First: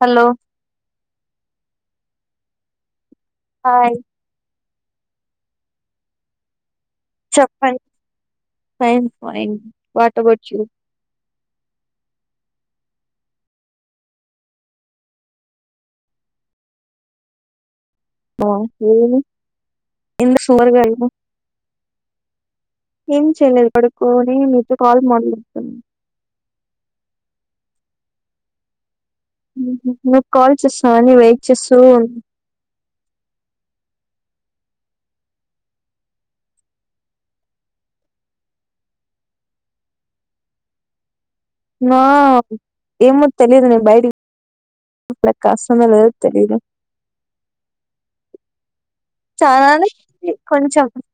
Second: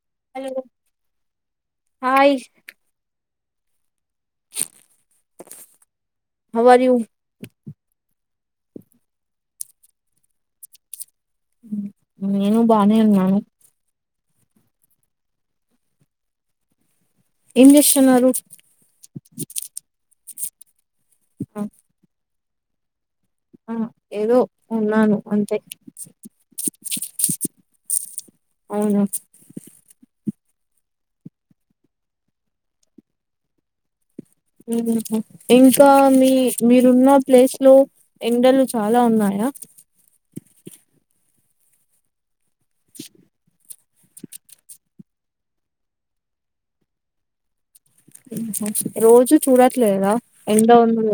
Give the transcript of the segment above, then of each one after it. Hello hi hi how are you చెప్ప fines fine what about you నేను బానే ఉన్నాను ఏం చేస్తుంటారు తరగ అ ఏం చేయలేదు ఆ పడుకొని ఏదో మీతో కాల్ ఉన్నాను అంతే మాట్లాడుతున్నా అవును నాకు కాల్ చేసాని వెయిట్ చేస్తా ఇంకా మీ మీరున్న ప్లేస్ లో ఎండలు చాలా ఉన్నాయి వివో ఏమి తెలిదు న బయ [unintelligible] నల తెలిదు రోజూ చూడట్లేదా ఉంది, ఎంత కొంచెం ఉంది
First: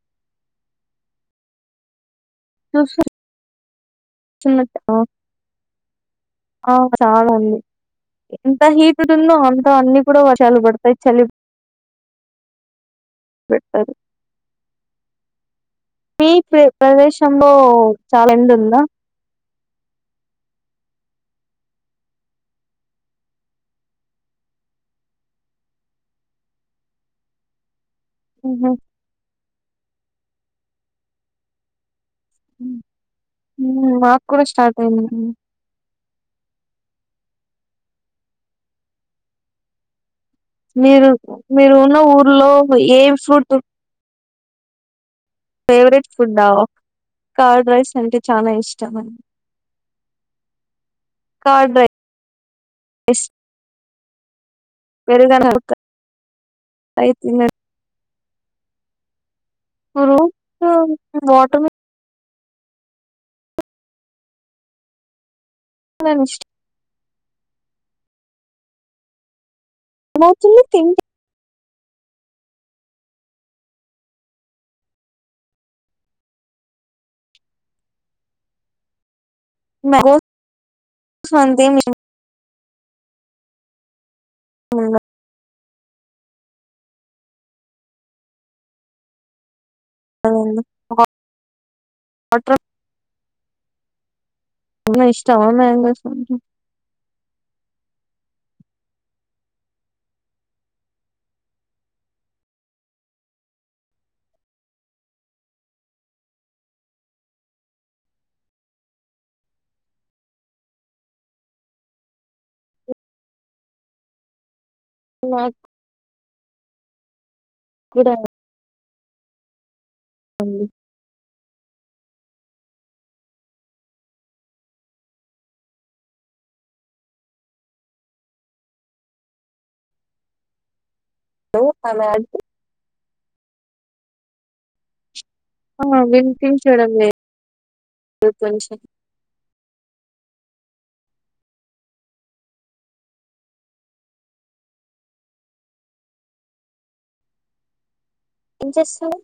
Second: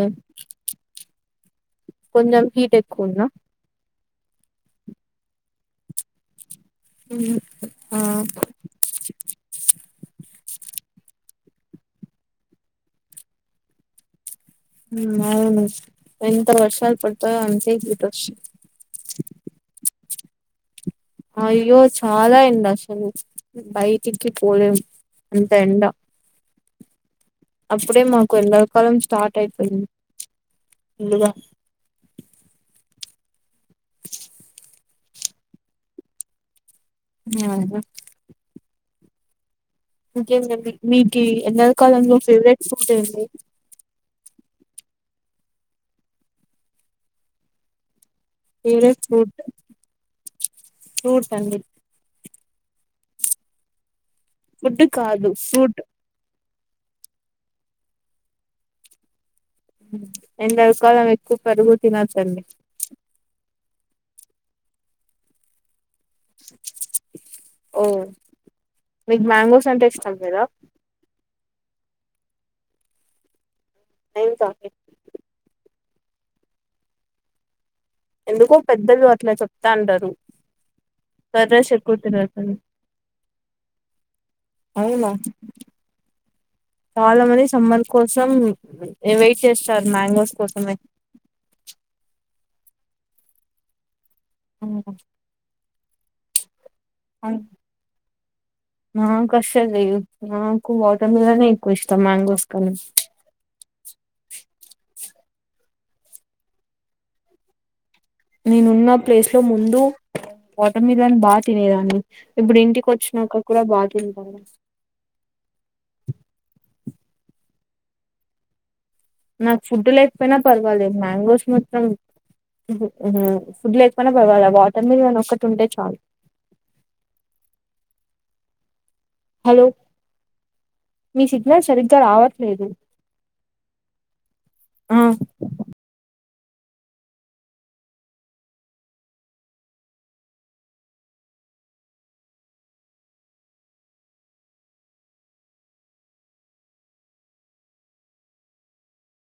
కొంచెం హీట్ ఎక్కువండి సన్నట్ ఆ మ్మ్. చాలండి ఆ ఎంత హీట్తు ఉందో అంత అన్నిీ కూడా వా చాలు పడతాయి చలి పెడతారు అవును మీ ప్ర- ఎంతవర్షం పెడిట్ ప్రదేశంలో చాలా ఎండ ఉందా అ అయ్యో చాలా ఏం అసలు బయటికి పోలేం అంత ఎంట అప్పుడే మాకు ఉహు ఎడాకాలం స్టార్ట్ అయిపోయింది ముందుగా నాకు కూడా స్టార్ట్ అయింది అ ఇకే మీరు మీకు మీరు ఎన్నరి ఉన్న కాలంలో ఊర్లో ఫేవరెట్ ఫుడ్ ఏ ఏంది ఫేవరేట్ ఫుడ్ కార్ రైస్ అ చాలా ఇష్టం ఫేవరెట్ అండి ఫ్రూట్ ఫ్రూట్ అండి కార్డ్ డ్రై అస్ ఫుడ్ కాదు ఫూట్ అయితున్నా ఎంద అ కాాలం ఫ్రూట్స్ ఎక్కువ వాటర్ పెరుగు తిన తంలి మిలన్ ఇష్టం ఓ మీకు మ్యాంగోస్ మాంగ్రెస్ అంటే ఇష్టం కదా ఏమవుతుంది తింటే నైన్ కే ఎందుకో పెద్దలు అట్లా చెప్తా అంటారు మ్యాంగోస్ సర్రస్ అంతేం ఎక్కువ ఇష్టం తినదు అని అవునా చాలా మంది సుమ కోసం వెయిట్ చేస్తా సార్ మ్యాంగోస్ ఉండదండి కోసమే వాటర్ ఇష్టం అన్నా ఎ వాటర్ మిలన్ ఎక్కువ ఇష్టం మ్యాంగోస్ కన్న నేనున్న ప్లేస్ లో ముందు ఓట మీద అని బాగా తినేదాన్ని ఇప్పుడు ఇంటికి వచ్చినాక కూడా బా తింటన్న నాకు కూడ నాకు ఫుడ్ లేకపోయినా పర్వాలే మ్యాంగోస్ మాత్రం ఫుడ్ లేకపోనా పవాలి వాటర్ మీల్ని ఒక్కటి ఉంటే చాలు హలో మీ హలో సిగ్నల్ సరిగ్గా ఆమె రావట్లేదు ఆ ఆ వినిపించడం లేదు కొంచం ఏం చేస్తున్నావ్